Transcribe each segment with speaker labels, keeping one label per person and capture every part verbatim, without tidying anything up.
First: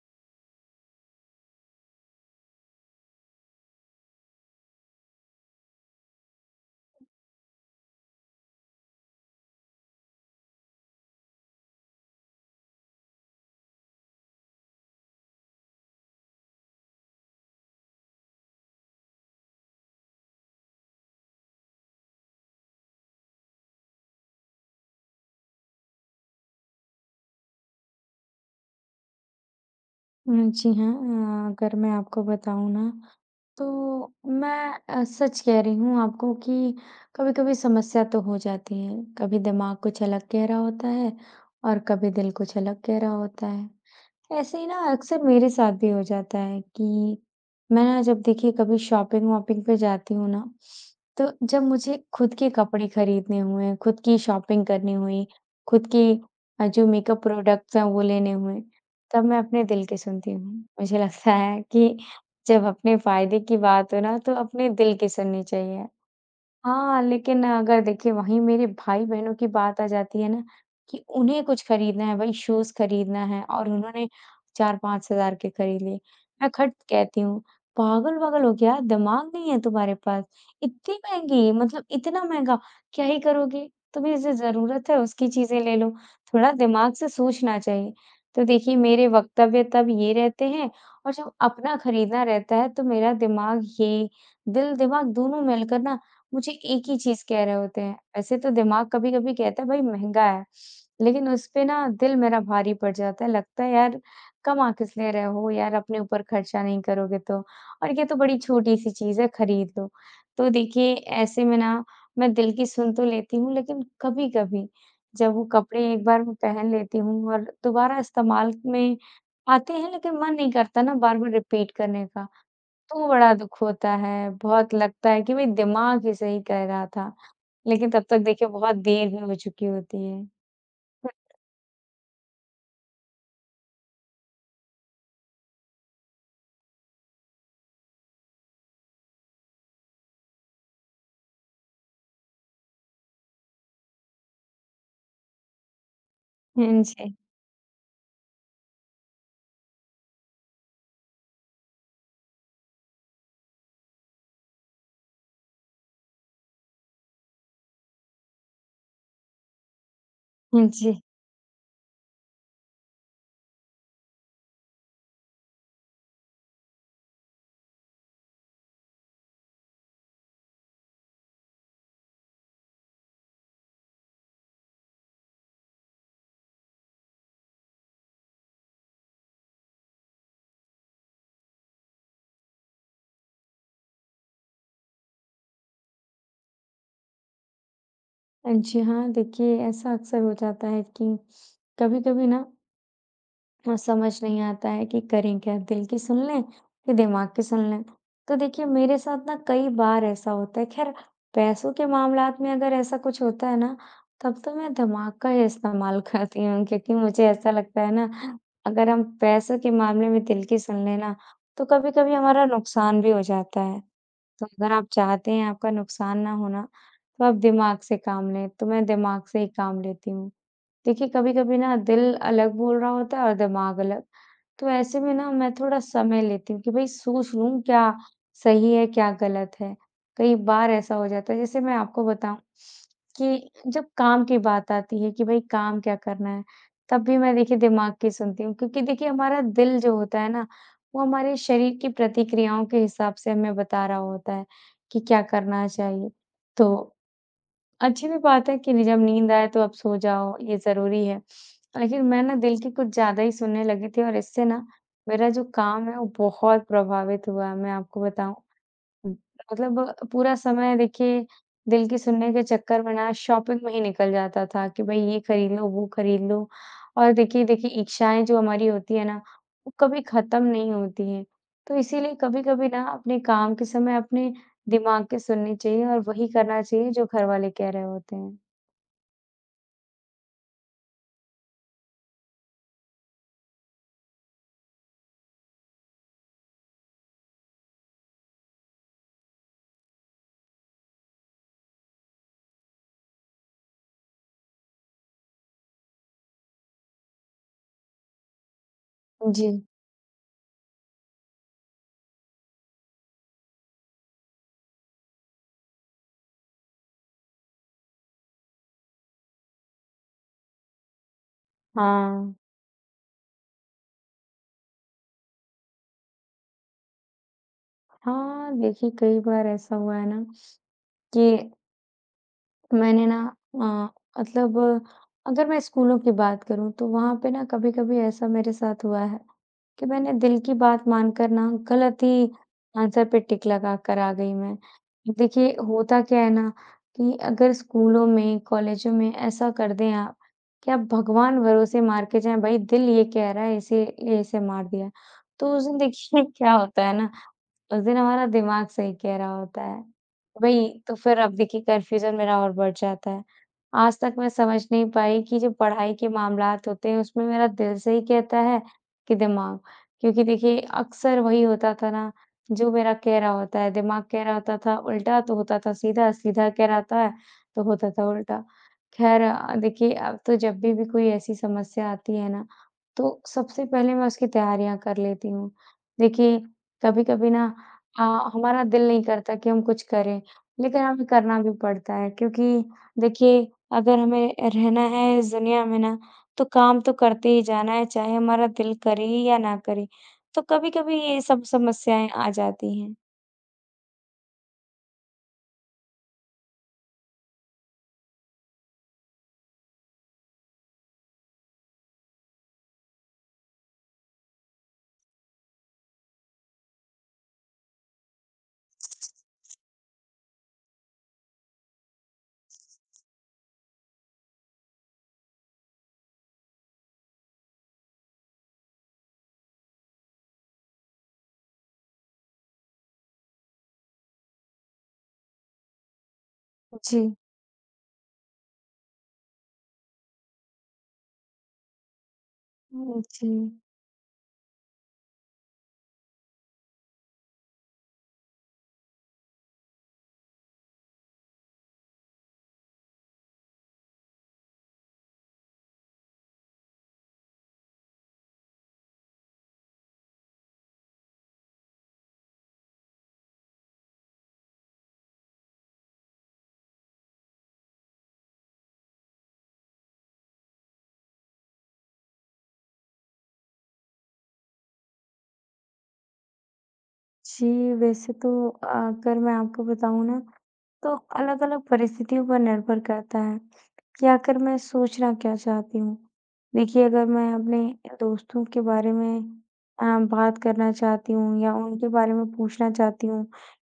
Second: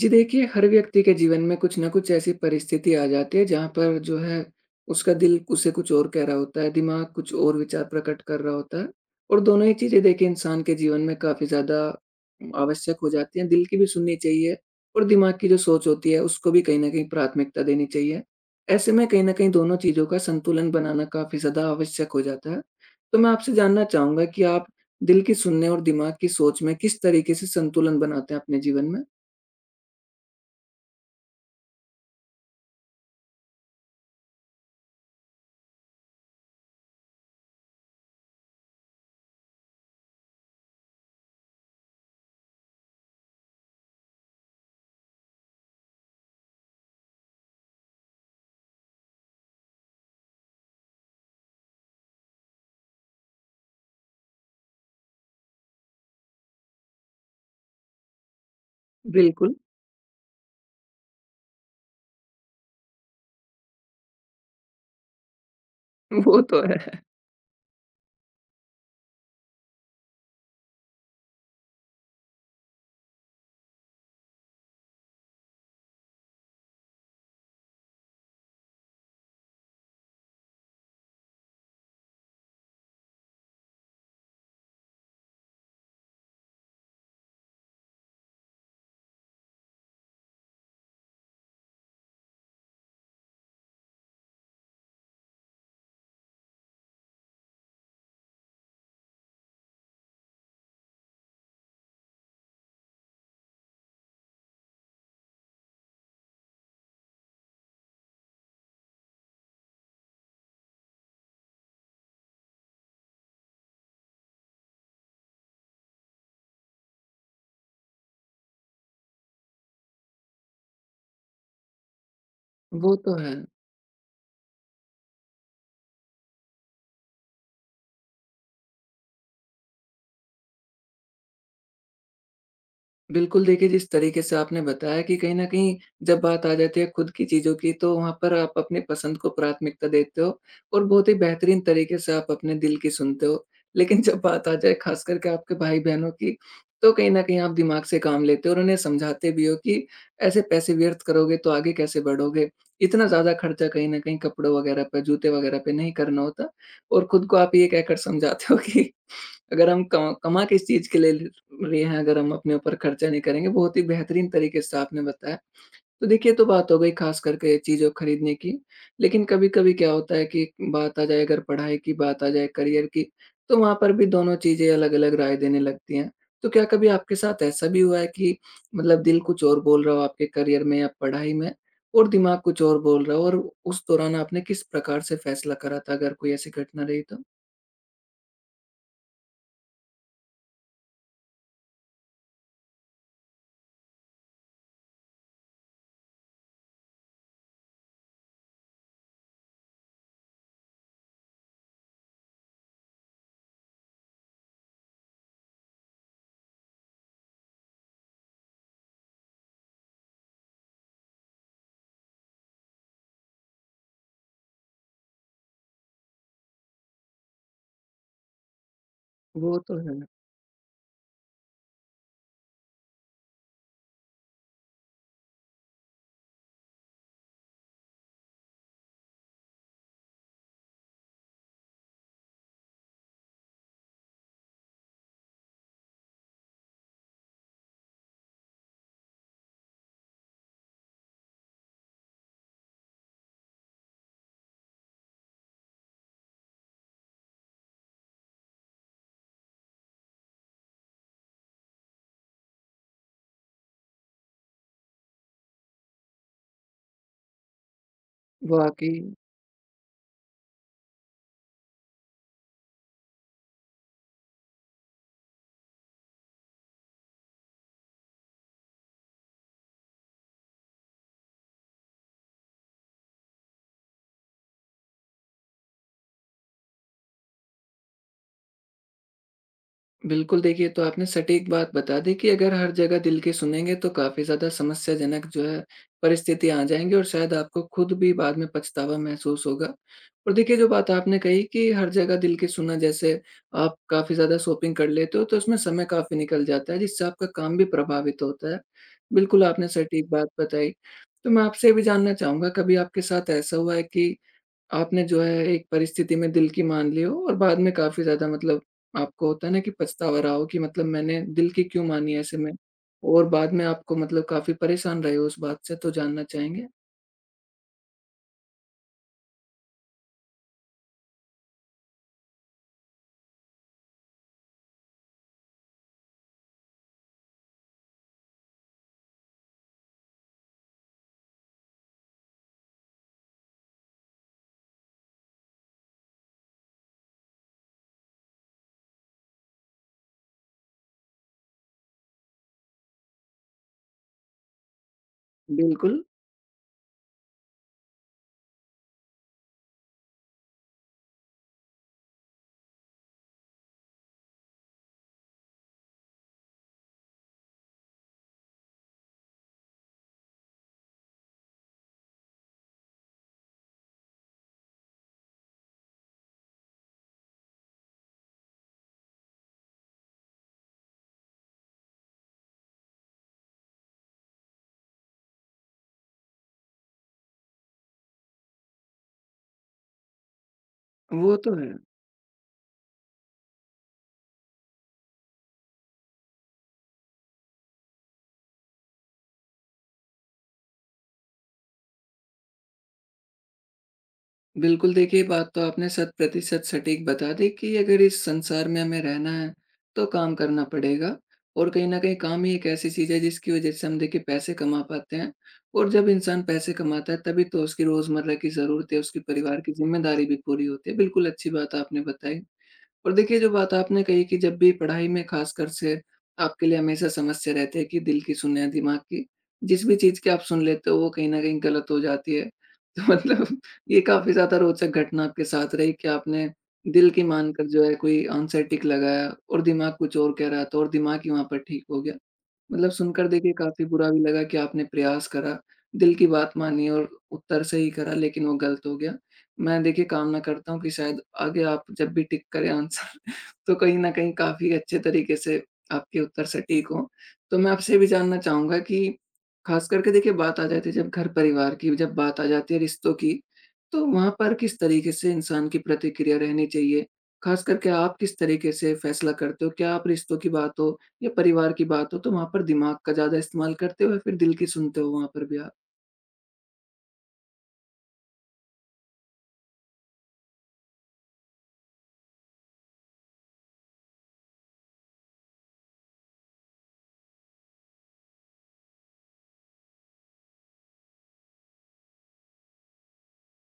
Speaker 1: जी देखिए, हर व्यक्ति के जीवन में कुछ न कुछ ऐसी परिस्थिति आ जाती है जहाँ पर जो है उसका दिल उसे कुछ और कह रहा होता है, दिमाग कुछ और विचार प्रकट कर रहा होता है और दोनों ही चीज़ें देखिए इंसान के जीवन में काफ़ी ज़्यादा आवश्यक हो जाती हैं। दिल की भी सुननी चाहिए और दिमाग की जो सोच होती है उसको भी कहीं न कहीं प्राथमिकता देनी चाहिए। ऐसे में कहीं न कहीं दोनों चीज़ों का संतुलन बनाना काफ़ी ज़्यादा आवश्यक हो जाता है। तो मैं आपसे जानना चाहूँगा कि आप दिल की सुनने और दिमाग की सोच में किस तरीके से संतुलन बनाते हैं अपने जीवन में?
Speaker 2: हुँ, जी हाँ। अ, अगर मैं आपको बताऊँ ना, तो मैं अ, सच कह रही हूँ आपको कि कभी-कभी समस्या तो हो जाती है। कभी दिमाग कुछ अलग कह रहा होता है और कभी दिल कुछ अलग कह रहा होता है। ऐसे ही ना अक्सर मेरे साथ भी हो जाता है कि मैं ना जब देखिए कभी शॉपिंग-वॉपिंग पे जाती हूँ ना, तो जब मुझे खुद के कपड़े खरीदने हुए, खुद की शॉपिंग करनी हुई, खुद की अ, जो मेकअप प्रोडक्ट्स हैं वो लेने हुए, तब मैं
Speaker 1: बिल्कुल।
Speaker 2: अपने दिल की सुनती हूँ। मुझे लगता है कि जब अपने फ़ायदे की बात हो ना, तो अपने दिल की सुननी चाहिए।
Speaker 1: वो तो है,
Speaker 2: हाँ, लेकिन अगर देखिए वहीं मेरे भाई-बहनों की बात आ जाती है ना कि उन्हें कुछ खरीदना है, वही शूज़ खरीदना है और उन्होंने चार पाँच हज़ार के खरीद लिए। मैं खट कहती हूँ, पागल-वागल हो क्या? दिमाग नहीं है तुम्हारे पास? इतनी महँगी मतलब इतना महँगा, क्या ही करोगे? तुम्हें जैसे ज़रूरत है उसकी चीज़ें ले लो, थोड़ा दिमाग से सोचना चाहिए। तो देखिए मेरे वक्तव्य तब ये रहते हैं और जब अपना खरीदना रहता है तो मेरा दिमाग ये दिल-दिमाग दोनों मिलकर ना मुझे एक ही चीज़ कह रहे होते हैं। ऐसे तो दिमाग कभी-कभी कहता है भाई महँगा है, लेकिन उस पे ना दिल मेरा भारी पड़ जाता है, लगता है यार कमा किस लिए रहे हो यार, अपने ऊपर खर्चा नहीं करोगे तो और ये तो बड़ी छोटी-सी चीज़ है खरीद लो। तो देखिए ऐसे में ना मैं दिल की सुन तो लेती हूँ लेकिन कभी-कभी जब वो कपड़े एक बार मैं पहन लेती हूँ और दोबारा इस्तेमाल में आते हैं लेकिन मन नहीं करता ना बार-बार रिपीट करने का।
Speaker 1: वो
Speaker 2: तो
Speaker 1: तो
Speaker 2: बड़ा
Speaker 1: है।
Speaker 2: दुःख होता है, बहुत लगता है कि भाई दिमाग ही सही कह रहा था, लेकिन तब तक देखिए बहुत देर भी हो चुकी होती है।
Speaker 1: बिल्कुल, देखिए जिस तरीके से आपने बताया कि कहीं न कहीं जब बात आ जाती है खुद की चीज़ों की तो वहाँ पर आप अपनी पसंद को प्राथमिकता देते हो और बहुत ही बेहतरीन तरीके से आप अपने दिल की सुनते हो। लेकिन जब बात आ जाए ख़ास करके आपके भाई-बहनों की,
Speaker 2: हाँ
Speaker 1: तो कहीं
Speaker 2: जी,
Speaker 1: न कहीं आप दिमाग से काम लेते हो और उन्हें समझाते भी हो कि ऐसे पैसे व्यर्थ करोगे तो आगे कैसे बढ़ोगे। इतना ज़्यादा खर्चा कहीं न कहीं कपड़ों वग़ैरह पे, जूते वग़ैरह पे नहीं करना होता और खुद को आप ये कहकर समझाते हो कि अगर हम कमा कमा किस
Speaker 2: हाँ
Speaker 1: चीज़ के
Speaker 2: जी।
Speaker 1: लिए बढ़िया है, अगर हम अपने ऊपर खर्चा नहीं करेंगे। बहुत ही बेहतरीन तरीके से आपने बताया। तो देखिए, ये तो बात हो गई ख़ास करके चीज़ों खरीदने की, लेकिन कभी-कभी क्या होता है कि बात आ जाए, अगर पढ़ाई की बात आ जाए, करियर की, तो वहाँ पर भी दोनों चीज़ें अलग-अलग राय देने लगती हैं। तो क्या कभी आपके साथ ऐसा भी हुआ है कि मतलब दिल कुछ और बोल रहा हो आपके करियर में या पढ़ाई में और दिमाग कुछ और बोल रहा हो, और उस दौरान आपने किस प्रकार से फ़ैसला करा था? अगर कोई ऐसी घटना रही तो?
Speaker 2: हाँ जी, हाँ, देखिए ऐसा अक्सर हो जाता है कि कभी-कभी ना हाँ, समझ नहीं आता है कि करें क्या, दिल की सुन लें कि दिमाग की सुन लें। तो देखिए मेरे साथ ना कई बार ऐसा होता है, ख़ैर पैसों के मामलात में अगर ऐसा कुछ होता है ना, तब तो मैं दिमाग का ही इस्तेमाल करती हूँ क्योंकि मुझे ऐसा लगता है ना, अगर हम पैसों के मामले में दिल की सुन लें ना, तो कभी-कभी हमारा नुकसान भी हो जाता है। तो अगर आप चाहते हैं आपका नुकसान ना होना, तो आप दिमाग से काम लें, तो मैं दिमाग से ही
Speaker 1: वो तो
Speaker 2: काम
Speaker 1: है।
Speaker 2: लेती हूँ। देखिए, कभी-कभी ना दिल अलग बोल रहा होता है और दिमाग अलग। तो ऐसे में ना मैं थोड़ा समय लेती हूँ कि भई सोच लूँ क्या सही है, क्या गलत है। कई बार ऐसा हो जाता है जैसे मैं आपको बताऊँ कि जब काम की बात आती है कि भई काम क्या करना है, तब भी मैं देखिए दिमाग की सुनती हूँ क्योंकि देखिए हमारा दिल जो होता है ना, वो हमारे शरीर की प्रतिक्रियाओं के हिसाब से हमें बता रहा होता है कि क्या करना चाहिए। तो अच्छी भी बात है कि नि जब नींद आए तो आप सो जाओ, ये ज़रूरी है। लेकिन मैं ना दिल की कुछ ज़्यादा ही सुनने लगी थी और इससे ना मेरा जो काम है वो बहुत प्रभावित हुआ है, मैं आपको बताऊँ।
Speaker 1: वाक़ई।
Speaker 2: हुँ, मतलब पूरा समय देखिए दिल की सुनने के चक्कर में ना शॉपिंग में ही निकल जाता था कि भई ये खरीद लो, वो खरीद लो और देखिए देखिए इच्छाएँ जो हमारी होती है ना, वो कभी ख़त्म नहीं होती हैं। तो इसीलिए कभी-कभी ना अपने काम के समय अपने दिमाग की सुननी चाहिए और वही करना चाहिए जो घरवाले कह रहे होते हैं।
Speaker 1: बिल्कुल, देखिए तो आपने सटीक बात बता दी कि अगर हर जगह दिल की सुनेंगे तो काफ़ी ज़्यादा समस्याजनक जो है परिस्थितियाँ आ जाएँगी और शायद आपको खुद भी बाद में पछतावा महसूस होगा। और देखिए, जो बात आपने कही कि हर जगह दिल की सुनना, जैसे आप काफ़ी ज़्यादा शॉपिंग कर लेते हो तो उसमें समय काफ़ी निकल जाता है जिससे आपका काम भी प्रभावित होता है। बिल्कुल,
Speaker 2: जी।
Speaker 1: आपने सटीक बात बताई। तो मैं आपसे ये भी जानना चाहूँगा, कभी आपके साथ ऐसा हुआ है कि आपने जो है एक परिस्थिति में दिल की मान ली हो और बाद में काफ़ी ज़्यादा, मतलब आपको होता है ना कि पछतावा रहा हो कि मतलब मैंने दिल की क्यों मानी
Speaker 2: हाँ।
Speaker 1: ऐसे में? और बाद में आपको मतलब काफ़ी परेशान रहे हो उस बात से, तो जानना चाहेंगे?
Speaker 2: हाँ, देखिए कई बार ऐसा हुआ है ना कि मैंने ना अ, मतलब अगर मैं स्कूलों की बात करूँ तो वहाँ पे ना कभी-कभी ऐसा मेरे साथ हुआ है कि मैंने दिल की बात मानकर ना गलत ही आंसर पे टिक लगाकर आ गई मैं। देखिए होता क्या है ना कि अगर स्कूलों में, कॉलेजों में ऐसा कर दें आप कि आप भगवान भरोसे मार के जाएँ, भई दिल ये कह रहा है इसे, इसे मार दिया। तो उस दिन
Speaker 1: बिल्कुल,
Speaker 2: देखिए क्या होता है ना उस दिन हमारा दिमाग सही कह रहा होता है। वही, तो फिर अब देखिए कन्फ्यूज़न मेरा और बढ़ जाता है। आज तक मैं समझ नहीं पाई कि जो पढ़ाई के मामलात होते हैं उसमें मेरा दिल सही कहता है कि दिमाग? क्योंकि देखिए अक्सर वही होता था ना जो मेरा कह रहा होता है, दिमाग कह रहा होता था उल्टा तो होता था सीधा, सीधा कह रहा था तो होता था उल्टा। ख़ैर अ, देखिए अब तो जब भी, भी कोई ऐसी समस्या आती है ना, तो सबसे पहले मैं उसकी तैयारियाँ कर लेती हूँ। देखिए, कभी-कभी ना अ, हमारा दिल नहीं करता कि हम कुछ करें, लेकिन हमें
Speaker 1: वो
Speaker 2: करना भी
Speaker 1: तो है।
Speaker 2: पड़ता है क्योंकि देखिए अगर हमें रहना है इस दुनिया में ना, तो काम तो करते ही जाना है, चाहे हमारा दिल करे या ना करे। तो कभी-कभी ये सब समस्याएँ आ जाती हैं।
Speaker 1: बिल्कुल, देखिए बात तो आपने शत प्रतिशत सटीक बता दी कि अगर इस संसार में हमें रहना है, तो काम करना पड़ेगा और कहीं न कहीं काम ही एक ऐसी चीज़ है जिसकी वज़ह से हम देखिए पैसे कमा पाते हैं और जब इंसान पैसे कमाता है तभी तो उसकी रोज़मर्रा की ज़रूरतें, उसके परिवार की ज़िम्मेदारी भी पूरी होती है। बिल्कुल अच्छी बात आपने बताई। और देखिए, जो बात आपने कही कि जब भी पढ़ाई में ख़ासकर से आपके लिए हमेशा समस्या रहती है कि दिल की सुने या दिमाग की, जिस भी चीज़ की आप सुन लेते हो, वो कहीं न कहीं गलत हो जाती है। तो मतलब ये काफ़ी ज़्यादा रोचक घटना आपके साथ रही कि आपने दिल
Speaker 2: जी।
Speaker 1: की मानकर जो है कोई आंसर टिक लगाया और दिमाग कुछ और कह रहा था और दिमाग ही वहाँ पर ठीक हो गया। मतलब
Speaker 2: हुँ,
Speaker 1: सुनकर
Speaker 2: जी।
Speaker 1: देखिए काफ़ी बुरा भी लगा कि आपने प्रयास करा, दिल की बात मानी और उत्तर सही करा, लेकिन वो गलत हो गया। मैं देखिए कामना करता हूँ कि शायद आगे आप जब भी टिक करें आंसर तो कहीं न कहीं काफ़ी अच्छे तरीके से आपके उत्तर सटीक हों। तो मैं आपसे ये भी जानना चाहूँगा कि ख़ास करके देखिए बात आ जाती है जब घर-परिवार की, जब बात आ जाती है रिश्तों की, तो वहाँ पर किस तरीके से इंसान की प्रतिक्रिया रहनी चाहिए? ख़ास करके आप किस तरीके से फैसला करते हो? क्या आप, रिश्तों की बात हो या परिवार की बात हो, तो वहाँ पर दिमाग का ज़्यादा इस्तेमाल करते हो या फिर दिल की सुनते हो वहाँ पर भी आप?
Speaker 2: जी, वैसे तो अगर मैं आपको बताऊँ ना तो अलग-अलग परिस्थितियों पर निर्भर करता है कि आखिर मैं सोचना क्या चाहती हूँ। देखिए, अगर मैं अपने दोस्तों के बारे में अ, बात करना चाहती हूँ या उनके बारे में पूछना चाहती हूँ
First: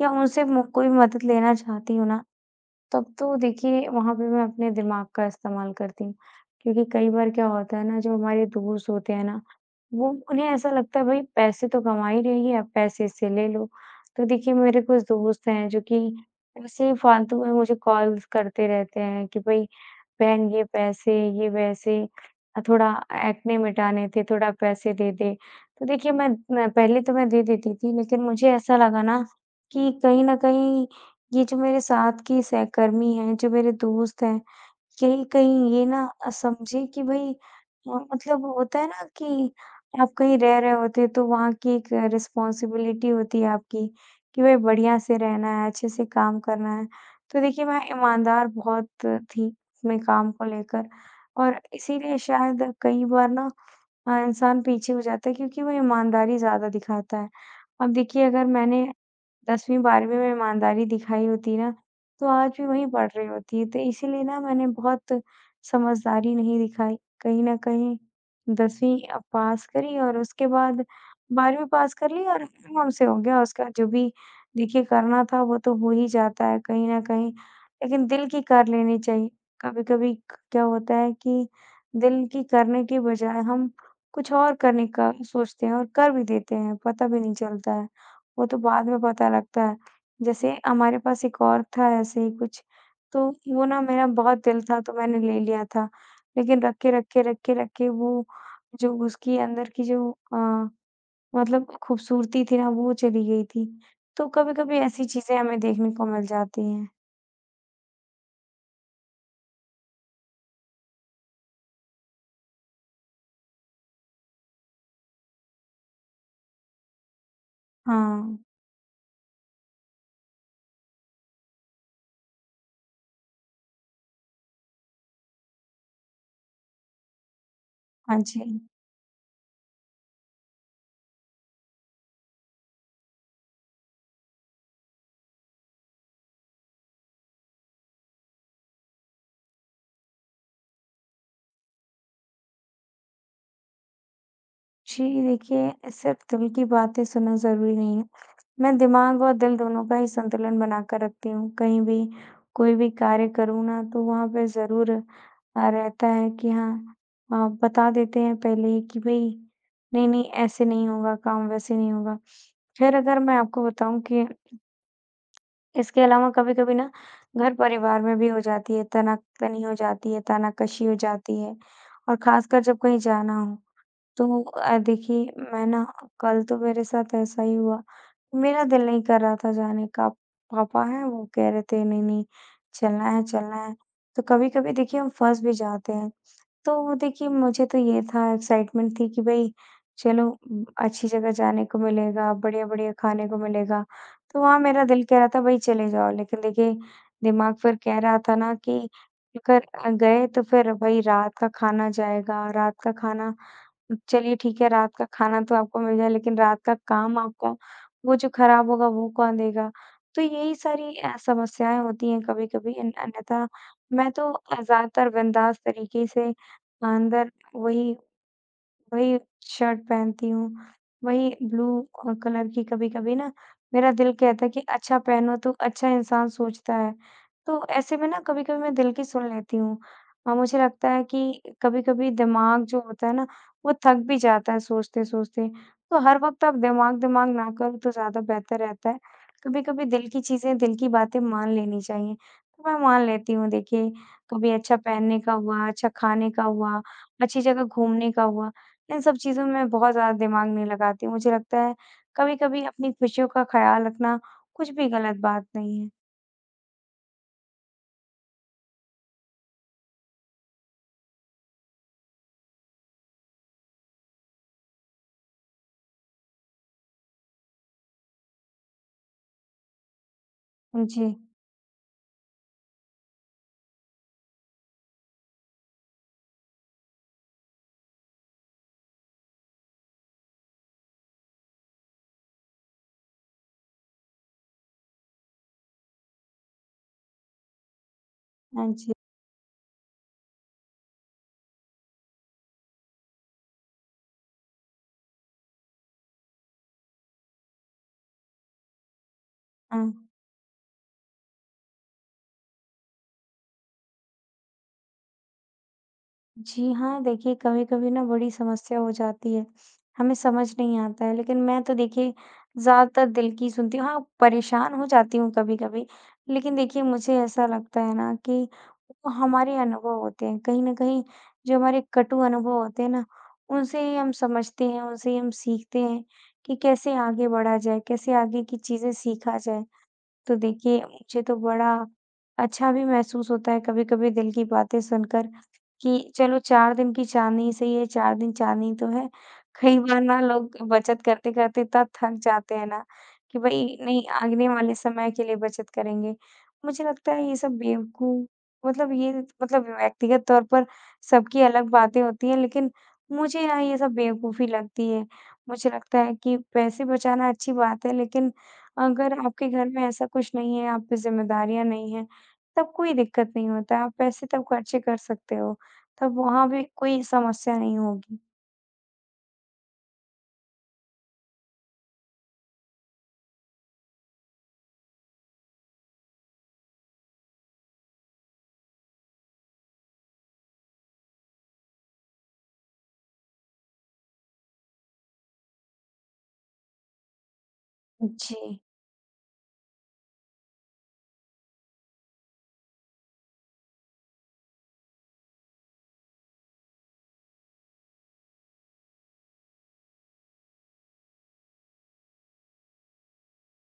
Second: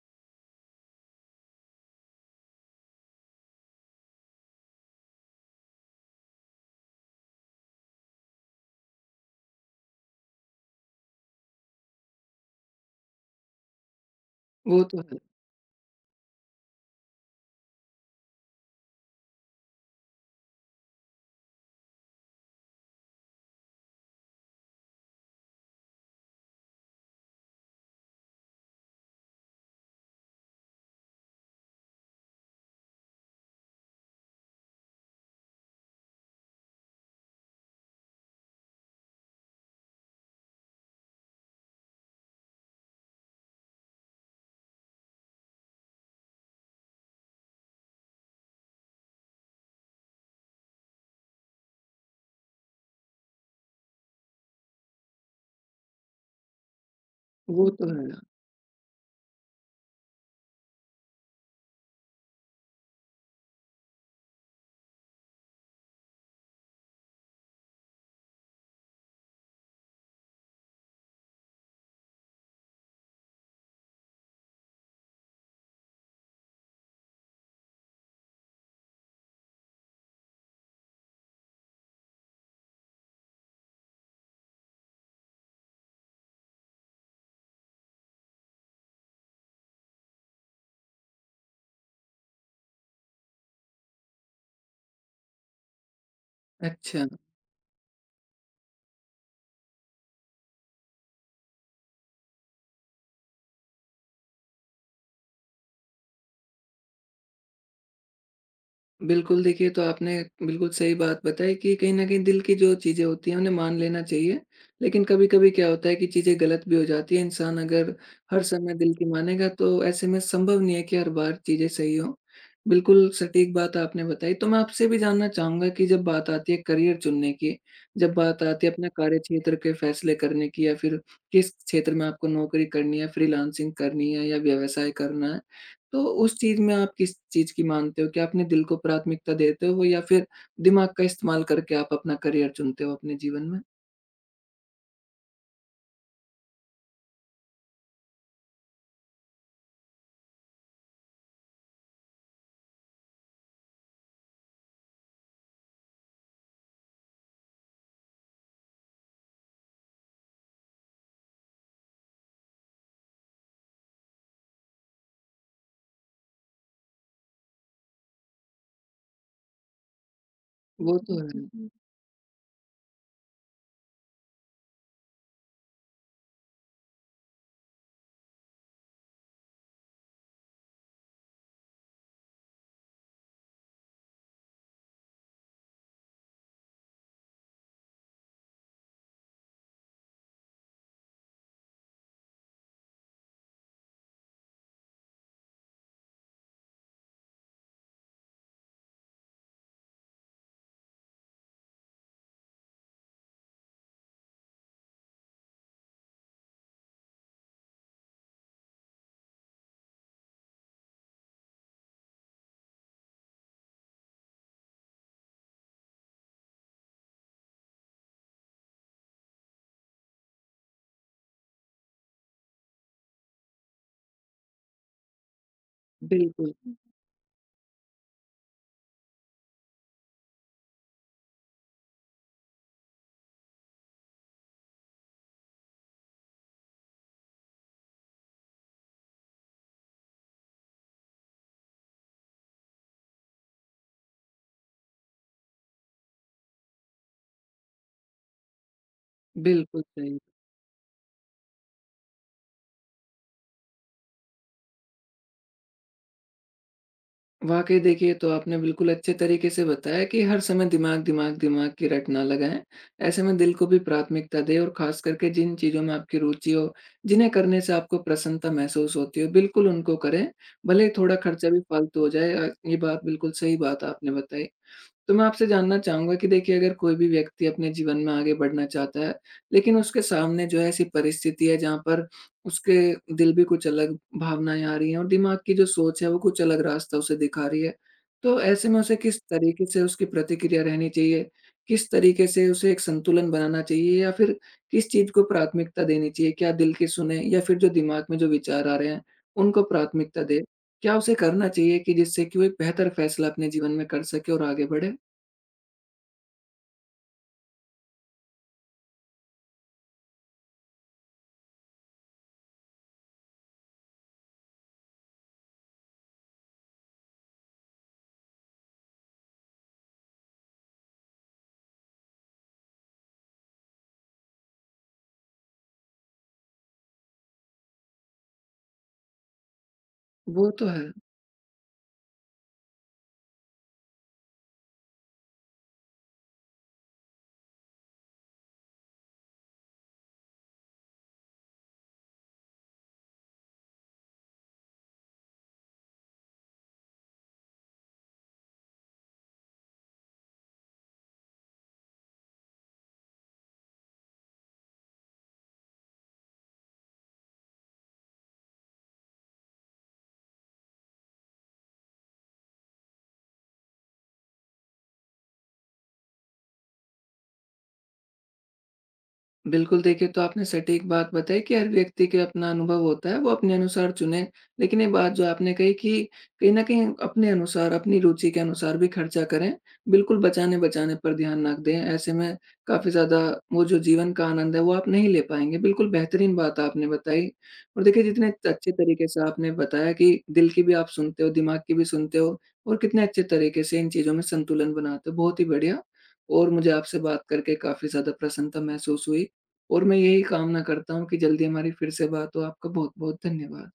Speaker 2: या उनसे मु कोई मदद लेना चाहती हूँ ना, तब तो देखिए वहाँ पे मैं अपने दिमाग का इस्तेमाल करती हूँ। क्योंकि कई बार क्या होता है ना जो हमारे दोस्त होते हैं ना, वो उन्हें ऐसा लगता है भई पैसे तो कमा ही रही है, अब पैसे इससे ले लो। तो देखिए मेरे
Speaker 1: वो तो
Speaker 2: कुछ
Speaker 1: है,
Speaker 2: दोस्त हैं जो कि ऐसे ही फालतू में मुझे कॉल्स करते रहते हैं कि भई बहन ये पैसे, ये वैसे अ, थोड़ा एक्ने मिटाने थे, थोड़ा पैसे दे दे। तो देखिए मैं मैं पहले तो मैं दे देती थी लेकिन मुझे ऐसा लगा ना कि कहीं न कहीं ये जो मेरे साथ की सहकर्मी हैं, जो मेरे दोस्त हैं, कहीं कहीं ये ना अ, समझे कि भई हाँ, मतलब होता है ना कि आप कहीं रह रहे होते हैं, तो वहाँ की एक रिस्पॉन्सिबिलिटी होती है आपकी कि भई बढ़िया से रहना है, अच्छे से काम करना है। तो देखिए, मैं ईमानदार बहुत थी अपने काम को लेकर और इसीलिए शायद कई बार ना हाँ, इंसान पीछे हो जाता है क्योंकि वो ईमानदारी ज़्यादा दिखाता है।
Speaker 1: वो तो
Speaker 2: अब
Speaker 1: है।
Speaker 2: देखिए अगर मैंने दसवीं बारहवीं में ईमानदारी दिखाई होती ना, तो आज भी वहीं पढ़ रही होती। तो इसीलिए ना मैंने बहुत समझदारी नहीं दिखाई। कहीं न कहीं दसवीं अ, पास करी और उसके बाद बारहवीं पास कर ली और आराम से हो गया। उसका जो भी देखिए करना था वो तो हो ही जाता है कहीं न कहीं, लेकिन दिल की कर लेनी चाहिए। कभी-कभी क क्या होता है कि दिल की करने के बजाय हम कुछ और करने का सोचते हैं और कर भी देते हैं, पता भी नहीं चलता है। वो तो बाद में पता लगता है। जैसे हमारे पास एक और था ऐसे ही कुछ, तो वो ना मेरा बहुत दिल था तो मैंने ले लिया था। लेकिन रखे,
Speaker 1: अच्छा।
Speaker 2: रखे, रखे, रखे वो जो उसकी अंदर की जो अ, मतलब खूबसूरती थी ना वो चली गई थी। तो कभी-कभी ऐसी चीज़ें हमें देखने को मिल जाती हैं।
Speaker 1: बिल्कुल, देखिए तो आपने बिल्कुल सही बात बताई कि कहीं न कहीं दिल की जो चीज़ें होती हैं उन्हें मान लेना चाहिए। लेकिन कभी-कभी क्या होता है कि चीज़ें गलत भी हो जाती हैं, इंसान अगर
Speaker 2: हाँ।
Speaker 1: हर समय दिल की मानेगा तो ऐसे में संभव नहीं है कि हर बार चीज़ें सही हों। बिल्कुल सटीक बात आपने बताई। तो मैं आपसे भी जानना चाहूँगा कि जब बात आती है करियर चुनने की, जब
Speaker 2: हाँ
Speaker 1: बात
Speaker 2: जी।
Speaker 1: आती है अपने कार्यक्षेत्र के फैसले करने की, या फिर किस क्षेत्र में आपको नौकरी करनी है, फ्रीलांसिंग करनी है या व्यवसाय करना है? तो उस चीज़ में आप किस चीज़ की मानते हो, कि अपने दिल को प्राथमिकता देते हो या फिर दिमाग का इस्तेमाल करके आप अपना करियर चुनते हो अपने जीवन में?
Speaker 2: जी, देखिए सिर्फ़ दिल की बातें सुनना ज़रूरी नहीं है। मैं दिमाग और दिल दोनों का ही संतुलन बनाकर रखती हूँ। कहीं भी कोई भी कार्य करूँ ना तो वहाँ पे ज़रूर अ, रहता है कि हाँ अ, बता देते हैं पहले ही कि भई नहीं, नहीं ऐसे नहीं होगा काम, वैसे नहीं होगा। ख़ैर अगर मैं आपको बताऊँ कि इसके अलावा कभी-कभी ना घर-परिवार में भी हो जाती है, तना तनी हो जाती है, तानाकशी हो
Speaker 1: वो तो
Speaker 2: जाती है
Speaker 1: है।
Speaker 2: और ख़ासकर जब कहीं जाना हो। तो अ, देखिए मैं ना कल तो मेरे साथ ऐसा ही हुआ। मेरा दिल नहीं कर रहा था जाने का। पापा हैं वो कह रहे थे नहीं-नहीं चलना है, चलना है। तो कभी-कभी देखिए हम फँस भी जाते हैं। तो देखिए मुझे तो ये था एक्साइटमेंट थी कि भई चलो उम, अच्छी जगह जाने को मिलेगा, बढ़िया-बढ़िया खाने को मिलेगा। तो वहाँ मेरा दिल कह रहा था भई चले जाओ। लेकिन देखिए दिमाग फिर कह रहा था ना कि अगर अ, गए तो फिर भई रात का खाना जाएगा, रात का खाना चलिए ठीक है, रात का खाना तो आपको मिल जाए लेकिन रात का काम आपका वो जो खराब होगा वो कौन देगा? तो यही सारी अ, समस्याएँ होती हैं कभी-कभी अन अन्यथा मैं तो अ, ज़्यादातर बिंदास तरीके से अंदर वही वही शर्ट पहनती हूँ, वही ब्लू अ, कलर की कभी-कभी ना मेरा दिल कहता है कि अच्छा पहनो तो अच्छा इंसान
Speaker 1: बिल्कुल,
Speaker 2: सोचता है। तो ऐसे में ना कभी-कभी मैं दिल की सुन लेती हूँ और मुझे लगता है कि कभी-कभी दिमाग जो होता है ना, वो थक भी जाता है सोचते-सोचते। तो हर वक़्त आप दिमाग-दिमाग ना करो तो ज़्यादा बेहतर रहता है। कभी-कभी दिल की चीज़ें, दिल की बातें मान लेनी चाहिए, तो मैं मान लेती हूँ। देखिए, कभी अच्छा पहनने का हुआ, अच्छा खाने का हुआ, अच्छी जगह घूमने का हुआ, इन सब चीज़ों में
Speaker 1: बिल्कुल
Speaker 2: बहुत
Speaker 1: सही।
Speaker 2: ज़्यादा दिमाग नहीं लगाती हूँ। मुझे लगता है कभी-कभी अपनी खुशियों का ख़्याल रखना कुछ भी गलत बात नहीं है।
Speaker 1: वाक़ई देखिए, ये तो आपने बिल्कुल अच्छे तरीके से बताया कि हर समय दिमाग, दिमाग, दिमाग की रट ना लगाएँ। ऐसे में दिल को भी प्राथमिकता दें और ख़ास करके जिन चीज़ों में आपकी रुचि हो, जिन्हें करने से आपको प्रसन्नता महसूस होती हो, बिल्कुल उनको करें। भले ही थोड़ा
Speaker 2: जी।
Speaker 1: खर्चा भी फ़ालतू हो जाए। अ, ये बात बिल्कुल सही बात आपने बताई। तो मैं आपसे जानना चाहूँगा कि देखिए, अगर कोई भी व्यक्ति अपने जीवन में आगे बढ़ना चाहता है, लेकिन उसके सामने जो है ऐसी परिस्थिति है जहाँ पर उसके दिल भी कुछ अलग भावनाएँ आ रही हैं और दिमाग की जो सोच है वो कुछ अलग रास्ता उसे दिखा रही है। तो ऐसे
Speaker 2: हाँ
Speaker 1: में
Speaker 2: जी।
Speaker 1: उसे किस तरीके से उसकी प्रतिक्रिया रहनी चाहिए? किस तरीके से उसे एक संतुलन बनाना चाहिए, या फिर किस चीज़ को प्राथमिकता देनी चाहिए? क्या दिल की सुने या फिर जो दिमाग में जो विचार आ रहे हैं, उनको
Speaker 2: हाँ।
Speaker 1: प्राथमिकता दे? क्या उसे करना चाहिए कि जिससे कि वो एक बेहतर फैसला अपने जीवन में कर सके और आगे बढ़े?
Speaker 2: जी हाँ, देखिए कभी-कभी ना बड़ी समस्या हो जाती है, हमें समझ नहीं आता है। लेकिन मैं तो देखिए ज़्यादातर दिल की सुनती हूँ, हाँ, परेशान हो जाती हूँ कभी-कभी। लेकिन देखिए मुझे ऐसा लगता है ना कि वो हमारे अनुभव होते हैं, कहीं न कहीं जो हमारे कटु अनुभव होते हैं ना, उनसे ही हम समझते हैं, उनसे ही हम सीखते हैं कि कैसे आगे बढ़ा जाए, कैसे आगे की चीज़ें सीखा जाए। तो
Speaker 1: वो तो
Speaker 2: देखिए,
Speaker 1: है।
Speaker 2: मुझे तो बड़ा अच्छा भी महसूस होता है कभी-कभी दिल की बातें सुनकर कि चलो चार दिन की चाँदनी ही सही है, चार दिन चाँदनी तो है। कई बार ना लोग बचत करते-करते इतना थक जाते हैं ना कि भई नहीं आगने वाले समय के लिए बचत करेंगे। मुझे लगता है ये सब बेवकूफ मतलब ये मतलब व्यक्तिगत तौर पर सबकी अलग बातें होती हैं, लेकिन मुझे ना ये सब बेवकूफ़ी लगती है। मुझे लगता है कि पैसे बचाना अच्छी बात है लेकिन अगर आपके घर में ऐसा कुछ नहीं है, आप पे ज़िम्मेदारियाँ नहीं हैं, तब कोई दिक्कत नहीं होता है, आप पैसे तब खर्चे कर सकते हो, तब वहाँ भी कोई समस्या नहीं होगी।
Speaker 1: बिल्कुल, देखिए तो आपने सटीक बात बताई कि हर व्यक्ति के अपना अनुभव होता है, वो अपने अनुसार चुने। लेकिन ये बात जो आपने कही कि कहीं न कहीं अपने अनुसार, अपनी रुचि के अनुसार भी खर्चा करें, बिल्कुल बचाने-बचाने पर ध्यान ना दें। ऐसे में काफ़ी ज़्यादा वो जो जीवन का आनंद है, वो आप नहीं ले पाएँगे। बिल्कुल बेहतरीन बात आपने बताई। और देखिए, जितने
Speaker 2: जी।
Speaker 1: अच्छे तरीके से आपने बताया कि दिल की भी आप सुनते हो, दिमाग की भी सुनते हो और कितने अच्छे तरीके से इन चीज़ों में संतुलन बनाते हो, बहुत ही बढ़िया। और मुझे आपसे बात करके काफ़ी ज़्यादा प्रसन्नता महसूस हुई। और मैं यही कामना करता हूँ कि जल्दी हमारी फिर से बात हो। आपका बहुत-बहुत धन्यवाद।